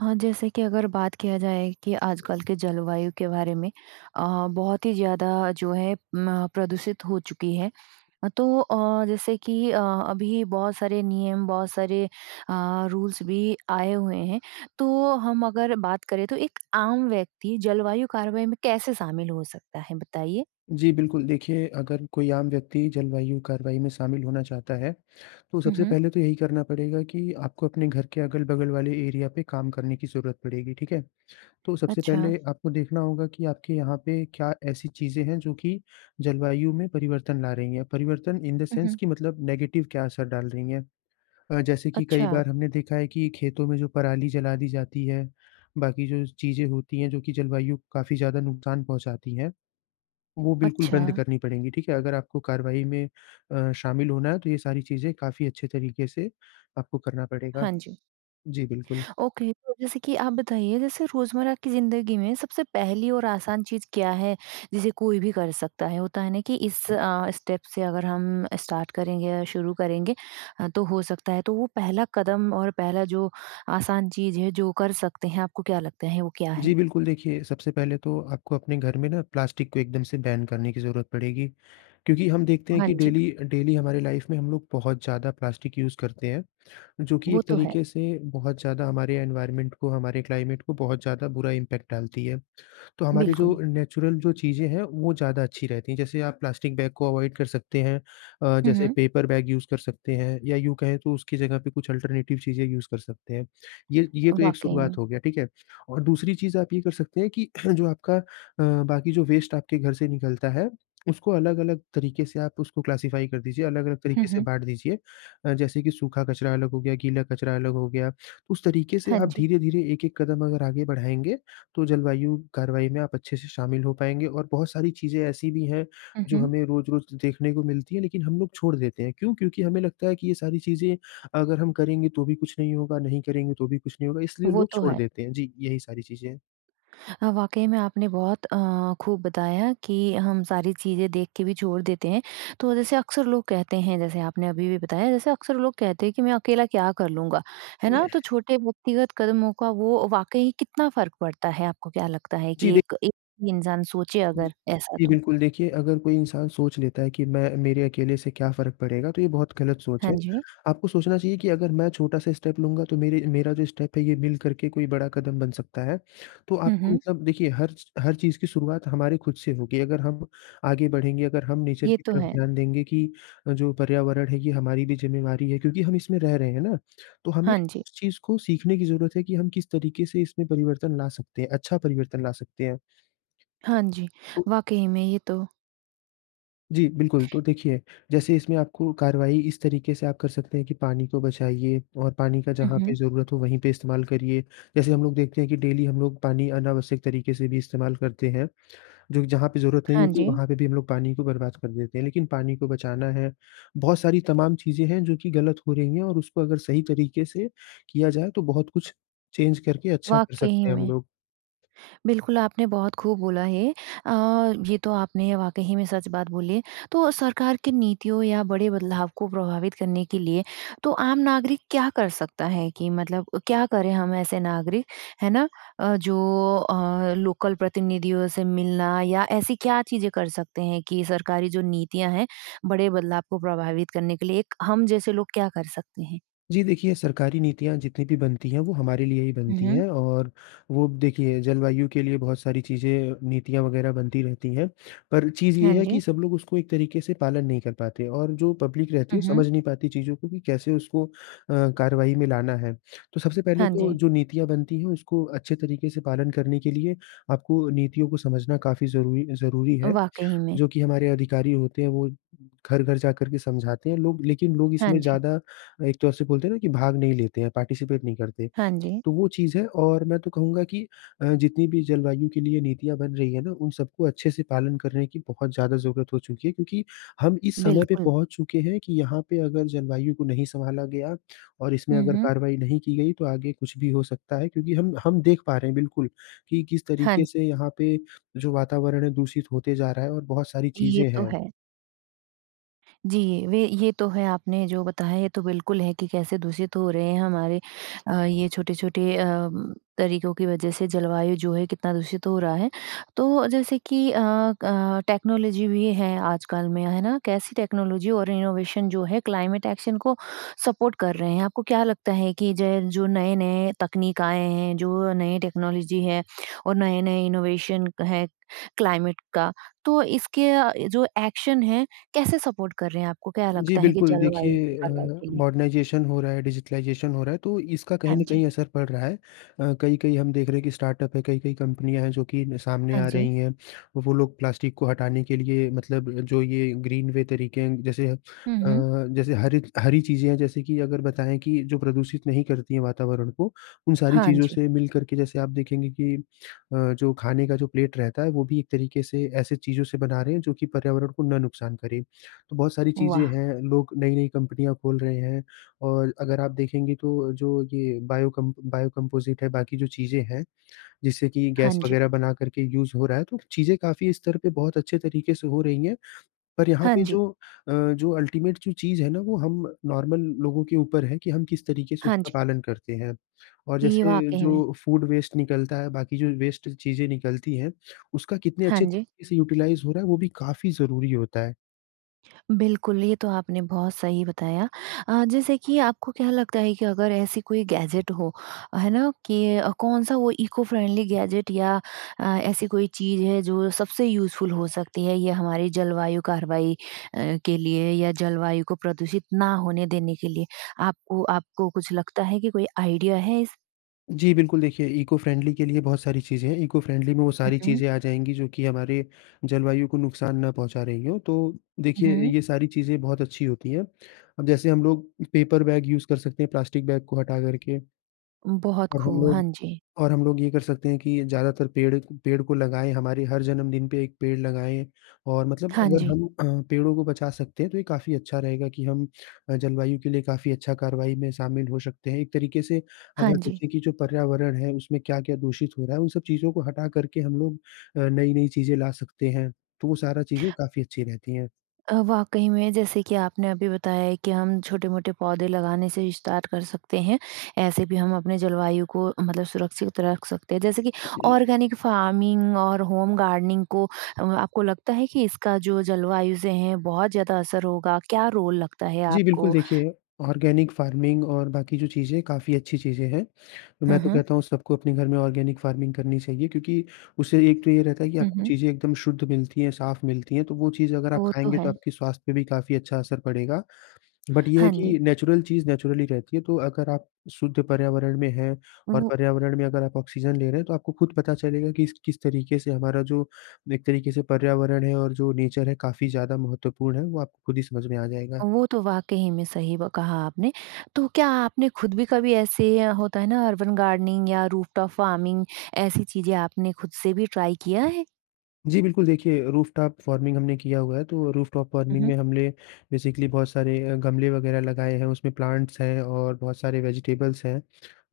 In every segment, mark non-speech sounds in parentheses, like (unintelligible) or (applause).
हाँ, जैसे कि अगर बात किया जाए कि आजकल के जलवायु के बारे में अ, बहुत ही ज़्यादा जो है म प्रदूषित हो चुकी है। अ, तो अ, जैसे कि अ, अभी बहुत सारे नियम बहुत सारे अ, रूल्स भी आए हुए हैं। तो हम अगर बात करें, तो एक आम व्यक्ति जलवायु कार्रवाई में कैसे शामिल हो सकता है? बताइए। जी, बिल्कुल। देखिए, अगर कोई आम व्यक्ति जलवायु कार्रवाई में शामिल होना चाहता है, तो हुँ, सबसे हुँ। पहले तो यही करना पड़ेगा कि आपको अपने घर के अगल-बगल वाले एरिया पे काम करने की ज़रूरत पड़ेगी। ठीक है? तो सबसे अच्छा। पहले आपको देखना होगा कि आपके यहाँ पे क्या ऐसी चीज़ें हैं जो कि जलवायु में परिवर्तन ला रही हैं। परिवर्तन इन द हुँ, सेंस हुँ। कि मतलब नेगेटिव क्या असर डाल रही हैं। अ, जैसे कि कई अच्छा। बार हमने देखा है कि खेतों में जो पराली जला दी जाती है, बाकी जो चीज़ें होती है जो कि जलवायु काफ़ी ज़्यादा नुकसान पहुँचाती हैं, वो बिल्कुल बंद अच्छा। करनी पड़ेंगी। ठीक है? अगर आपको कार्रवाई में अ, शामिल होना है, तो ये सारी चीज़ें काफ़ी अच्छे तरीके से आपको करना पड़ेगा। हाँ जी। जी बिल्कुल। ओके। तो जैसे कि आप बताइए, जैसे रोज़मर्रा की ज़िंदगी में सबसे पहली और आसान चीज़ क्या है, जिसे कोई भी कर सकता है? होता है ना कि इस अ, स्टेप से अगर हम स्टार्ट करेंगे या शुरू करेंगे अ, तो हो सकता है। तो वो पहला कदम और पहला जो आसान चीज़ है, जो कर सकते हैं, आपको क्या लगता है, वो क्या है? जी बिल्कुल, देखिए, सबसे पहले तो आपको अपने घर में ना प्लास्टिक को एकदम से बैन करने की ज़रूरत पड़ेगी। क्योंकि हम देखते हैं हाँ कि जी। डेली अ, डेली हमारी लाइफ़ में हम लोग बहुत ज़्यादा प्लास्टिक यूज़ करते हैं, जो कि वो एक तो है। तरीके से बहुत ज़्यादा हमारे इनवायरमेंट को, हमारे क्लाइमेट को बहुत ज़्यादा बुरा इंपैक्ट डालती है। तो हमारी जो बिल्कुल। अ, नेचुरल जो चीज़ें हैं, वो ज़्यादा अच्छी रहती हैं। जैसे आप प्लास्टिक बैग को अवॉइड कर सकते हैं अ, हुँ, जैसे हुँ। पेपर बैग यूज़ कर सकते हैं या यूँ कहें तो उसकी जगह पे कुछ अल्टरनेटिव चीज़ें यूज़ कर सकते हैं। ये ये तो एक वाक़ई शुरुआत में। हो गया। ठीक है? और दूसरी चीज़ आप ये कर सकते हैं कि (clears throat) जो आपका अ, बाकी जो वेस्ट आपके घर से निकलता है, उसको अलग-अलग तरीके से आप उसको क्लासिफाई कर दीजिए, अलग-अलग हुँ, तरीके से हुँ। बाँट दीजिए। अ, जैसे कि सूखा कचरा अलग हो गया, गीला कचरा अलग हो गया। उस तरीके से हाँ आप जी। धीरे-धीरे एक-एक कदम अगर आगे बढ़ाएँगे, तो जलवायु कार्रवाई में आप अच्छे से शामिल हो पाएँगे और बहुत सारी चीज़ें ऐसी भी हैं, हुँ, जो हुँ। हमें रोज़-रोज़ देखने को मिलती हैं लेकिन हम लोग छोड़ देते हैं। क्यों? क्योंकि हमें लगता है कि ये सारी चीज़ें अगर हम करेंगे तो भी कुछ नहीं होगा, नहीं करेंगे तो भी कुछ नहीं होगा, इसलिए वो लोग तो छोड़ है। देते हैं। जी, यही सारी चीज़ें हैं। अ, वाक़ई में आपने बहुत अ, खूब बताया कि हम सारी चीज़ें देखके भी छोड़ देते हैं। तो जैसे अक्सर लोग कहते हैं जैसे आपने अभी-अभी बताया, जैसे अक्सर लोग कहते हैं कि, "मैं अकेला क्या कर लूँगा?" है ना? तो (clears throat) छोटे व्यक्तिगत कदमों का वो वाक़ई कितना फ़र्क पड़ता है? आपको क्या लगता है जी कि दे एक एक ही इंसान सोचे जी। अगर ऐसा जी, तो? बिल्कुल। देखिए, अगर कोई इंसान सोच लेता है कि मैं मेरे अकेले से क्या फ़र्क पड़ेगा? तो ये बहुत गलत सोच हाँ है। जी आपको सोचना चाहिए कि अगर मैं छोटा-सा स्टेप लूँगा, तो मेरे मेरा जो स्टेप है, ये मिल करके कोई बड़ा कदम बन सकता है। तो हुँ, आपको हुँ। मतलब देखिए, हर च हर चीज़ की शुरुआत हमारी खुद से होगी। अगर हम आगे बढ़ेंगे, अगर हम नेचर ये की तो तरफ है। ध्यान देंगे कि अ, जो पर्यावरण है, ये हमारी भी ज़िम्मेवारी है क्योंकि हम इसमें रह रहे हैं, है ना? तो हमें हाँ जी। इस चीज़ को सीखने की ज़रूरत है कि हम किस तरीके से इसमें परिवर्तन ला सकते हैं, अच्छा परिवर्तन ला सकते हैं। हाँ जी। तो वाक़ई में, ये तो जी बिल्कुल। तो देखिए, जैसे इसमें आपको कार्रवाई इस तरीके से आप कर सकते हैं कि पानी को बचाइए और पानी का हुँ, जहाँ पे हुँ। ज़रूरत हो, वहीं पे इस्तेमाल करिए। जैसे हम लोग देखते हैं कि डेली हम लोग पानी अनावश्यक तरीके से भी इस्तेमाल करते हैं, जो कि जहाँ पे ज़रूरत नहीं हाँ होती, जी। वहाँ पे भी हम लोग पानी को बर्बाद कर देते हैं। लेकिन पानी को बचाना है। बहुत सारी तमाम चीज़ें हैं जो कि गलत हो रही हैं और उसको अगर सही तरीके से किया जाए, तो बहुत कुछ चेंज करके अच्छा कर वाक़ई सकते हैं हम में। लोग। बिल्कुल, आपने बहुत खूब बोला है। अ, ये तो आपने वाक़ई में सच बात बोली है। तो सरकार की नीतियों या बड़े बदलाव को प्रभावित करने के लिए तो आम नागरिक क्या कर सकता है कि मतलब अ, क्या करें हम ऐसे नागरिक? है ना? अ, जो अ, लोकल प्रतिनिधियों से मिलना या ऐसी क्या चीज़ें कर सकते हैं कि सरकारी जो नीतियाँ हैं, बड़े बदलाव को प्रभावित करने के लिए एक हम जैसे लोग क्या कर सकते हैं? जी देखिए, सरकारी नीतियाँ जितनी भी बनती हैं, वो हमारे लिए ही हुँ, बनती हुँ। हैं और वो देखिए, जलवायु के लिए बहुत सारी चीज़ें, नीतियाँ वग़ैरह बनती रहती हैं। पर चीज़ हाँ ये है जी। कि सब लोग उसको एक तरीके से पालन नहीं कर पाते और जो पब्लिक रहती हुँ, है हुँ। समझ नहीं पाती चीज़ों को कि कैसे उसको अ, कार्रवाई में लाना है। तो सबसे पहले हाँ तो जी। जो नीतियाँ बनती हैं, उसको अच्छे तरीके से पालन करने के लिए आपको नीतियों को समझना काफ़ी ज़रूरी अ, ज़रूरी अ, है। वाक़ई में। जो कि हमारे अधिकारी होते हैं, वो घर-घर जाकर के समझाते हैं लोग लेकिन लोग हाँ इसमें जी। ज़्यादा एक तौर से बोलते हैं ना कि भाग नहीं लेते हैं, पार्टिसिपेट नहीं करते। हाँ जी। तो वो चीज़ है और मैं तो कहूँगा कि अ, जितनी भी जलवायु के लिए नीतियाँ बन रही हैं ना, उन सबको अच्छे से पालन करने की बहुत ज़्यादा ज़रूरत हो चुकी है क्योंकि हम इस समय पे बिल्कुल। पहुँच चुके हैं कि यहाँ पे अगर जलवायु को नहीं संभाला गया और इसमें हुँ, अगर हुँ। कार्रवाई नहीं की गई, तो आगे कुछ भी हो सकता है क्योंकि हम हम देख पा रहे हैं, बिल्कुल, कि किस तरीके हाँ। से यहाँ पे जो वातावरण है दूषित होते जा रहा है और बहुत सारी ये चीज़ें तो हैं। है। जी, वे ये तो है। आपने जो बताया, ये तो बिल्कुल है कि कैसे दूषित हो रहे हैं हमारे अ, ये छोटे-छोटे अ, तरीकों की वज़ह से जलवायु जो है कितना दूषित हो रहा है। तो जैसे कि अ, अ, टेक्नोलॉजी भी है आजकल में। है ना? कैसी टेक्नोलॉजी और इनोवेशन जो है क्लाइमेट एक्शन को सपोर्ट कर रहे हैं। आपको क्या लगता है कि जे जो नए-नए तकनीक आए हैं, जो नए टेक्नोलॉजी है और नए-नए इनोवेशन है क्लाइमेट का, तो इसके अ, जो एक्शन है, कैसे सपोर्ट कर रहे हैं, आपको क्या जी लगता है कि बिल्कुल। जल वायु देखिए (unintelligible) अ, के लिए? मॉडर्नाइज़ेशन हो रहा है, डिजिटाइज़ेशन हो रहा है, तो इसका हाँ कहीं न जी। कहीं असर पड़ रहा है। अ, कई-कई हम देख रहे हैं कि स्टार्टअप है, कई-कई कंपनियाँ हैं जो कि न सामने हाँ आ जी। रही हैं। वो लोग प्लास्टिक को हटाने के लिए मतलब जो ये ग्रीन वे तरीके हैं, जैसे हुँ, अ, हुँ। जैसे हरिक हरी चीज़ें हैं, जैसे कि अगर बताएँ कि जो प्रदूषित नहीं करती हैं वातावरण को, उन सारी हाँ चीज़ों जी। से मिलकर के जैसे आप देखेंगे कि अ, जो खाने का जो प्लेट रहता है, वो भी एक तरीके से ऐसे चीज़ों से बना रहे हैं जो कि पर्यावरण को ना नुकसान करें। तो बहुत सारी चीज़ें वाह! हैं। लोग नई-नई कंपनियाँ खोल रहे हैं और अगर आप देखेंगे तो जो ये बायो कम बायो कंपोज़िट है, बाकी जो चीज़ें हैं, जिससे कि हाँ गैस जी। वग़ैरह बनाकर के यूज़ हो रहा है, तो चीज़ें काफ़ी स्तर पे बहुत अच्छे तरीके से हो रही हैं। पर यहाँ हाँ पे जी। जो अ, जो अल्टिमेट जो चीज़ है ना, वो हम नॉर्मल लोगों के ऊपर है कि हम किस तरीके से हाँ उसका जी। पालन करते हैं। और इ जैसे वाक़ई में। जो फूड वेस्ट निकलता है, बाकी जो वेस्ट चीज़ें निकलती हैं, उसका कितने हाँ अच्छे जी। तरीके से यूटिलाइज़ हो रहा है, वो भी काफ़ी ज़रूरी होता है। बिल्कुल, ये तो आपने बहुत सही बताया। अ, जैसे कि आपको क्या लगता है कि अगर ऐसी कोई गैज़ेट हो, है ना? कि अ, कौन-सा वो इको फ़्रेंडली गैज़ेट या अ, ऐसी कोई चीज़ है जो सबसे यूज़फुल हो सकती है या हमारे जलवायु कार्यवाही अ, के लिए या जलवायु को प्रदूषित ना होने देने के लिए आपको आपको कुछ लगता है कि कोई आइडिया है इस जी बिल्कुल, देखिए इको फ्रेंडली के लिए बहुत सारी चीज़ें हैं। इको फ्रेंडली में वो सारी उहुँ। चीज़ें आ जाएँगी जो कि हमारे जलवायु को नुकसान ना पहुँचा रही हों। तो हुँ, देखिए, अ, हुँ। ये सारी चीज़ें बहुत अच्छी होती हैं। अब जैसे हम लोग पेपर बैग यूज़ कर सकते हैं प्लास्टिक बैग को हटा करके। बहुत और हम खूब, हाँ लोग जी। और हम लोग ये कर सकते हैं कि ज़्यादातर पेड़ पेड़ को लगाएँ हमारी हर जन्मदिन पे 1 पेड़ लगाएँ और मतलब हाँ, अगर जी। हम अ, पेड़ों को बचा सकते हैं तो ये काफ़ी अच्छा रहेगा कि हम अ, जलवायु के लिए काफ़ी अच्छा कार्रवाई में शामिल हो सकते हैं। एक तरीके से हाँ, अगर जी। देखें कि जो पर्यावरण है उसमें क्या-क्या दूषित हो रहा है वो सब चीज़ों को हटा करके हम लोग अ, नई-नई चीज़ें ला सकते हैं। तो वो सारा चीज़ें काफ़ी अच्छी रहती हैं। अ, वाक़ई में जैसे कि आपने अभी बताया है कि हम छोटे-मोटे पौधे लगाने से विस्तार कर सकते हैं। ऐसे भी हम अपने जलवायु को मतलब सुरक्षित रख सकते हैं जैसे कि ऑर्गैनिक फ़ार्मिंग और होम गार्डनिंग को अ, आपको लगता है कि इसका जो जलवायु से हैं बहुत ज़्यादा असर होगा क्या रोल लगता है जी। बिल्कुल आपको? देखिए ऑर्गेनिक फार्मिंग और बाकी जो चीज़ हैं काफ़ी अच्छी चीज़ें हैं। तो हुँ, मैं तो हुँ। कहता हूँ सबको अपने घर में ऑर्गेनिक फार्मिंग करनी चाहिए क्योंकि उससे एक तो ये रहता है कि हुँ, आपको हुँ। चीज़ें एकदम शुद्ध मिलती हैं साफ़ मिलती हैं तो वो चीज़ अगर आप वो तो खाएँगे तो है। आपके स्वास्थ्य पे भी काफ़ी अच्छा असर पड़ेगा। (smacks lips) बट ये है हाँ, जी। कि नैचुरल चीज़ नैचुरली ही रहती है। तो अगर आप शुद्ध पर्यावरण में हैं और वो पर्यावरण में अगर आप ऑक्सीज़न ले रहें हैं तो आपको खुद पता चलेगा कि इसक किस तरीके से हमारा जो एक तरीके से पर्यावरण है और जो नेचर है काफ़ी ज़्यादा महत्वपूर्ण है। वो आपको खुद ही समझ में आ जाएगा। वो तो वाक़ई में सही व कहा आपने। तो क्या आपने खुद भी कभी ऐसे या होता है ना, अर्बन गार्डनिंग या रूफ़टॉफ फार्मिंग। ऐसी चीज़ें आपने खुद से भी ट्राई किया है? जी बिल्कुल। देखिए, रूफटॉप फ़ार्मिंग हमने किया हुआ है तो वो रूफटॉप फ़ार्मिंग उहुँ। में हमने बेसिकली बहुत सारे अ, गमले वग़ैरह लगाएँ हैं उसमें प्लांट्स हैं और बहुत सारे वेज़िटेबल्स हैं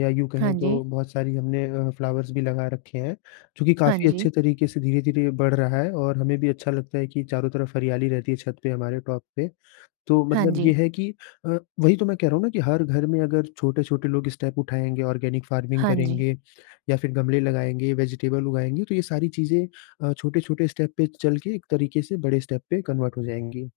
या यूँ हाँ, कहें जी। तो बहुत सारी हमने अ, फ्लावर्स भी लगा रखे हैं चूँकि हाँ, काफ़ी जी। अच्छे तरीके से धीरे-धीरे बढ़ रहा है और हमें भी अच्छा लगता है कि चारों तरफ हरियाली रहती है छत पे हमारे टॉप पे। तो हाँ, मतलब ये जी। है कि अ, वही तो मैं कह रहा हूँ ना, कि हर घर में अगर छोटे-छोटे लोग स्टेप उठाएँगे ऑर्गेनिक फार्मिंग हाँ, जी। करेंगे या फिर गमले लगाएँगे वेज़िटेबल उगाएँगे तो ये सारी चीज़ें अ, छोटे-छोटे स्टेप पे चलके एक तरीके से बड़े स्टेप पे कन्वर्ट हो जाएँगी।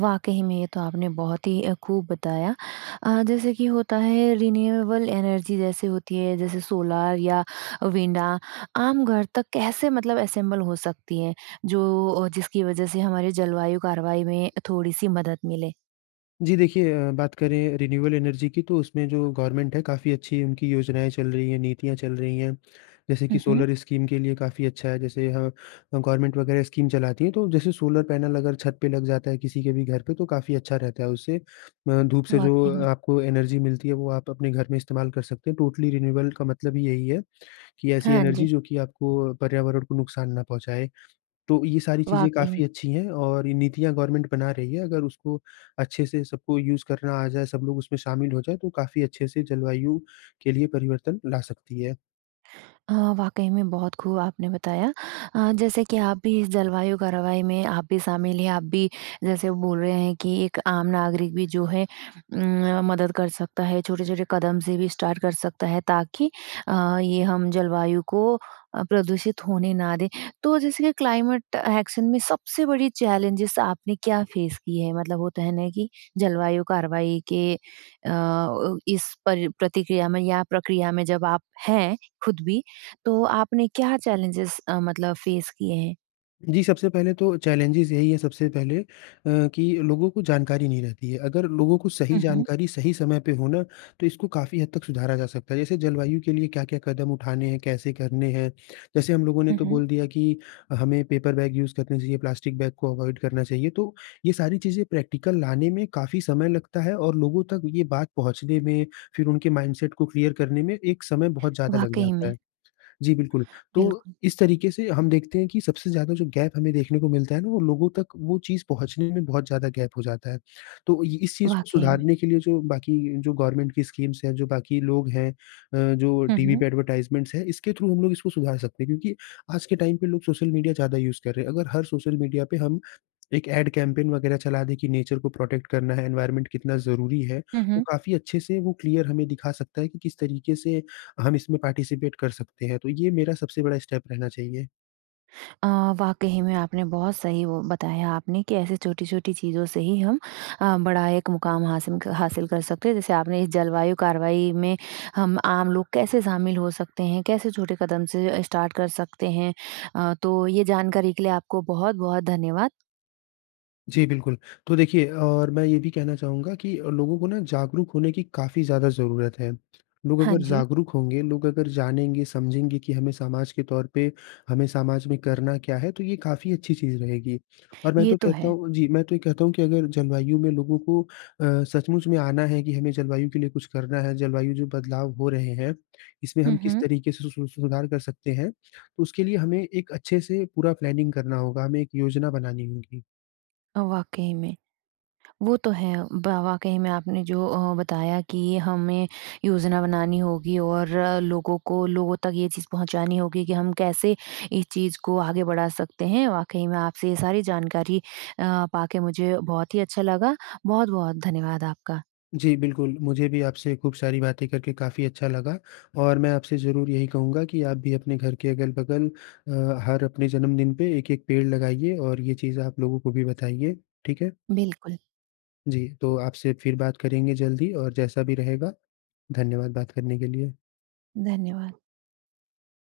वाक़ई में ये तो आपने बहुत ही अ, खूब बताया। अ, जैसे कि होता है रिन्यूएबल एनर्जी जैसे होती है जैसे सोलर या विंड आम घर तक कैसे मतलब असेम्बल हो सकती हैं? जो ओ जिसकी वज़ह से हमारे जलवायु कार्यवाही में थोड़ी-सी मदद मिले? जी। देखिए अ, बात करें रिन्यूएबल एनर्जी की, तो उसमें जो गवर्नमेंट है काफ़ी अच्छी उनकी योजनाएँ चल रही हैं नीतियाँ चल रही हैं। जैसे कि हुँ, हुँ। सोलर स्कीम के लिए काफ़ी अच्छा है। जैसे यहाँ अ, गवर्नमेंट वग़ैरह स्कीम चलाती हैं तो जैसे कि सोलर पैनल अगर छत पे लग जाता है किसी के भी घर पे तो काफ़ी अच्छा रहता है उससे म धूप से जो वाक़ई अ, में। आपको एनर्जी मिलती है वो आप अपने घर में इस्तेमाल कर सकते हैं। टोटली रिन्यूएबल का मतलब ही यही है, कि ऐसी हाँ, एनर्जी जी। जो कि आपको अ, पर्यावरण को नुकसान न पहुँचाए। तो ये सारी चीज़ें वाक़ई में। काफ़ी अच्छी हैं और ये नीतियाँ गवर्नमेंट बना रही है अगर उसको अच्छे से सबको यूज़ करना आ जाएँ सब लोग उसमें शामिल हों जाएँ तो काफ़ी अच्छे से जलवायु के लिए परिवर्तन ला सकती है। हाँ, वाक़ई में बहुत खूब आपने बताया। अ, जैसे कि आप भी इस जलवायु, कार्यवाही में आप भी शामिल हैं आप भी जैसे बोल रहे हैं कि एक आम नागरिक भी जो है उम, मदद कर सकता है। छोटे-छोटे कदम से भी स्टार्ट कर सकता है ताकि अ, ये हम जलवायु को अ, प्रदूषित होने ना दें। तो जैसे कि क्लाइमेट एक्शन में सबसे बड़ी चैलेंजेज़ आपने क्या फ़ेस किए हैं मतलब होता है ना कि जलवायु कार्यवाही के अ, अव इस पर प्रतिक्रिया में या प्रक्रिया में जब आप हैं खुद भी तो आपने क्या चैलेंजेज़ अ, मतलब फ़ेस किए हैं? जी सबसे पहले तो चैलेंजेज़ यही है सबसे पहले अ, कि लोगों को जानकारी नहीं रहती है। अगर लोगों को सही उहुँ। जानकारी सही समय पे हो ना तो इसको काफ़ी हद तक सुधारा जा सकता है। जैसे जलवायु के लिए क्या-क्या कदम उठाने हैं? कैसे करने हैं? जैसे हम लोगों ने हुँ, तो हुँ। बोल दिया कि हमें पेपर बैग यूज़ करना चाहिए प्लास्टिक बैग को अवॉइड करना चाहिए तो ये सारी चीज़ें प्रैक्टिकल लाने में काफ़ी समय लगता है और लोगों तक ये बात पहुँचने में फिर उनके माइंडसेट को क्लीयर करने में एक समय बहुत ज़्यादा लग वाक़ई जाता में। है। जी, बिल्कुल। तो बिल्कुल। इस तरीके से हम देखते हैं कि सबसे ज़्यादा जो गैप हमें देखने को मिलता है वो लोगों तक वो चीज़ पहुँचने में बहुत ज़्यादा गैप हो जाता है। तो अ, ये इस चीज़ को वाक़ई में। सुधारने के लिए जो बाकी जो गवर्नमेंट की स्कीम्स हैं जो बाकी लोग हैं। अ, जो हुँ, टीवी हुँ। पे एडवर्टाइजमेंट्स हैं इसके थ्रू हम लोग इसको सुधार सकते हैं। क्योंकि आज के टाइम पे लोग सोशल मीडिया ज़्यादा यूज़ कर रहें हैं। अगर हर सोशल मीडिया पे हम, एक ऐड कैम्पेन वग़ैरह चला दें कि नेचर को प्रोटेक्ट करना है एनवायरमेंट कितना ज़रूरी है, हुँ, तो हुँ। काफ़ी अच्छे से वो क्लीयर हमें दिखा सकता है कि किस तरीके से हम इसमें पार्टिसिपेंट कर सकते हैं। तो ये मेरा सबसे बड़ा स्टेप रहना चाहिए। अ, वाक़ई ही में आपने बहुत सही वो बताया आपने। कैसे छोटी-छोटी चीज़ों से ही हम अ, बड़ा एक मुकाम हासिन हासिल कर सकते हैं जैसे आपने इस जलवायु कार्यवाही में हम आम लोग कैसे शामिल हो सकते हैं? कैसे छोटे कदम से अ, स्टार्ट कर सकते हैं? अ, तो ये जानकारी के लिए आपको बहुत-बहुत धन्यवाद। जी, बिल्कुल। तो देखिए और मैं ये भी कहना चाहूँगा कि लोगों को ना जागरूक होने की काफ़ी ज़्यादा ज़रूरत है। लोग हाँ, अगर जी। जागरूक होंगे, लोग अगर जानेंगे समझेंगे कि हमें समाज के तौर पे, हमें समाज में करना क्या है तो ये काफ़ी अच्छी चीज़ रहेगी। और मैं ये तो तो कहता है। हूँ जी। मैं तो ये कहता हूँ कि अगर जलवायु में लोगों को अ, सचमुच में आना है कि हमें जलवायु के लिए कुछ करना है, जलवायु जो बदलाव हो रहे हैं, इसमें हुँ, हम किस हुँ। तरीके से सु सु सुधार कर सकते हैं। उसके लिए हमें एक अच्छे से पूरा प्लानिंग करना होगा। हमें एक योजना बनानी होगी। वाक़ई में। वो तो है ब वाक़ई में आपने जो अ, बताया कि हमें योजना बनानी होगी और लोगों को लोगों तक ये चीज़ पहुँचानी होगी कि हम कैसे इस चीज़ को आगे बढ़ा सकते हैं? वाक़ई मैं आपसे ये सारी जानकारी अ, पाके मुझे बहुत ही अच्छा लगा। बहुत-बहुत धन्यवाद आपका। जी, बिल्कुल। मुझे भी आपसे खूब सारी बातें करके काफ़ी अच्छा लगा और मैं आपसे ज़रूर यही कहूँगा कि आप भी अपने घर के अगल-बगल अ, हर अपने जन्मदिन पे एक-एक पेड़ लगाइए और ये चीज़ आप लोगों को भी बताइए। ठीक है? बिल्कुल। जी। तो आपसे फिर बात करेंगे जल्द ही और जैसा भी रहेगा धन्यवाद बात करने के लिए। धन्यवाद।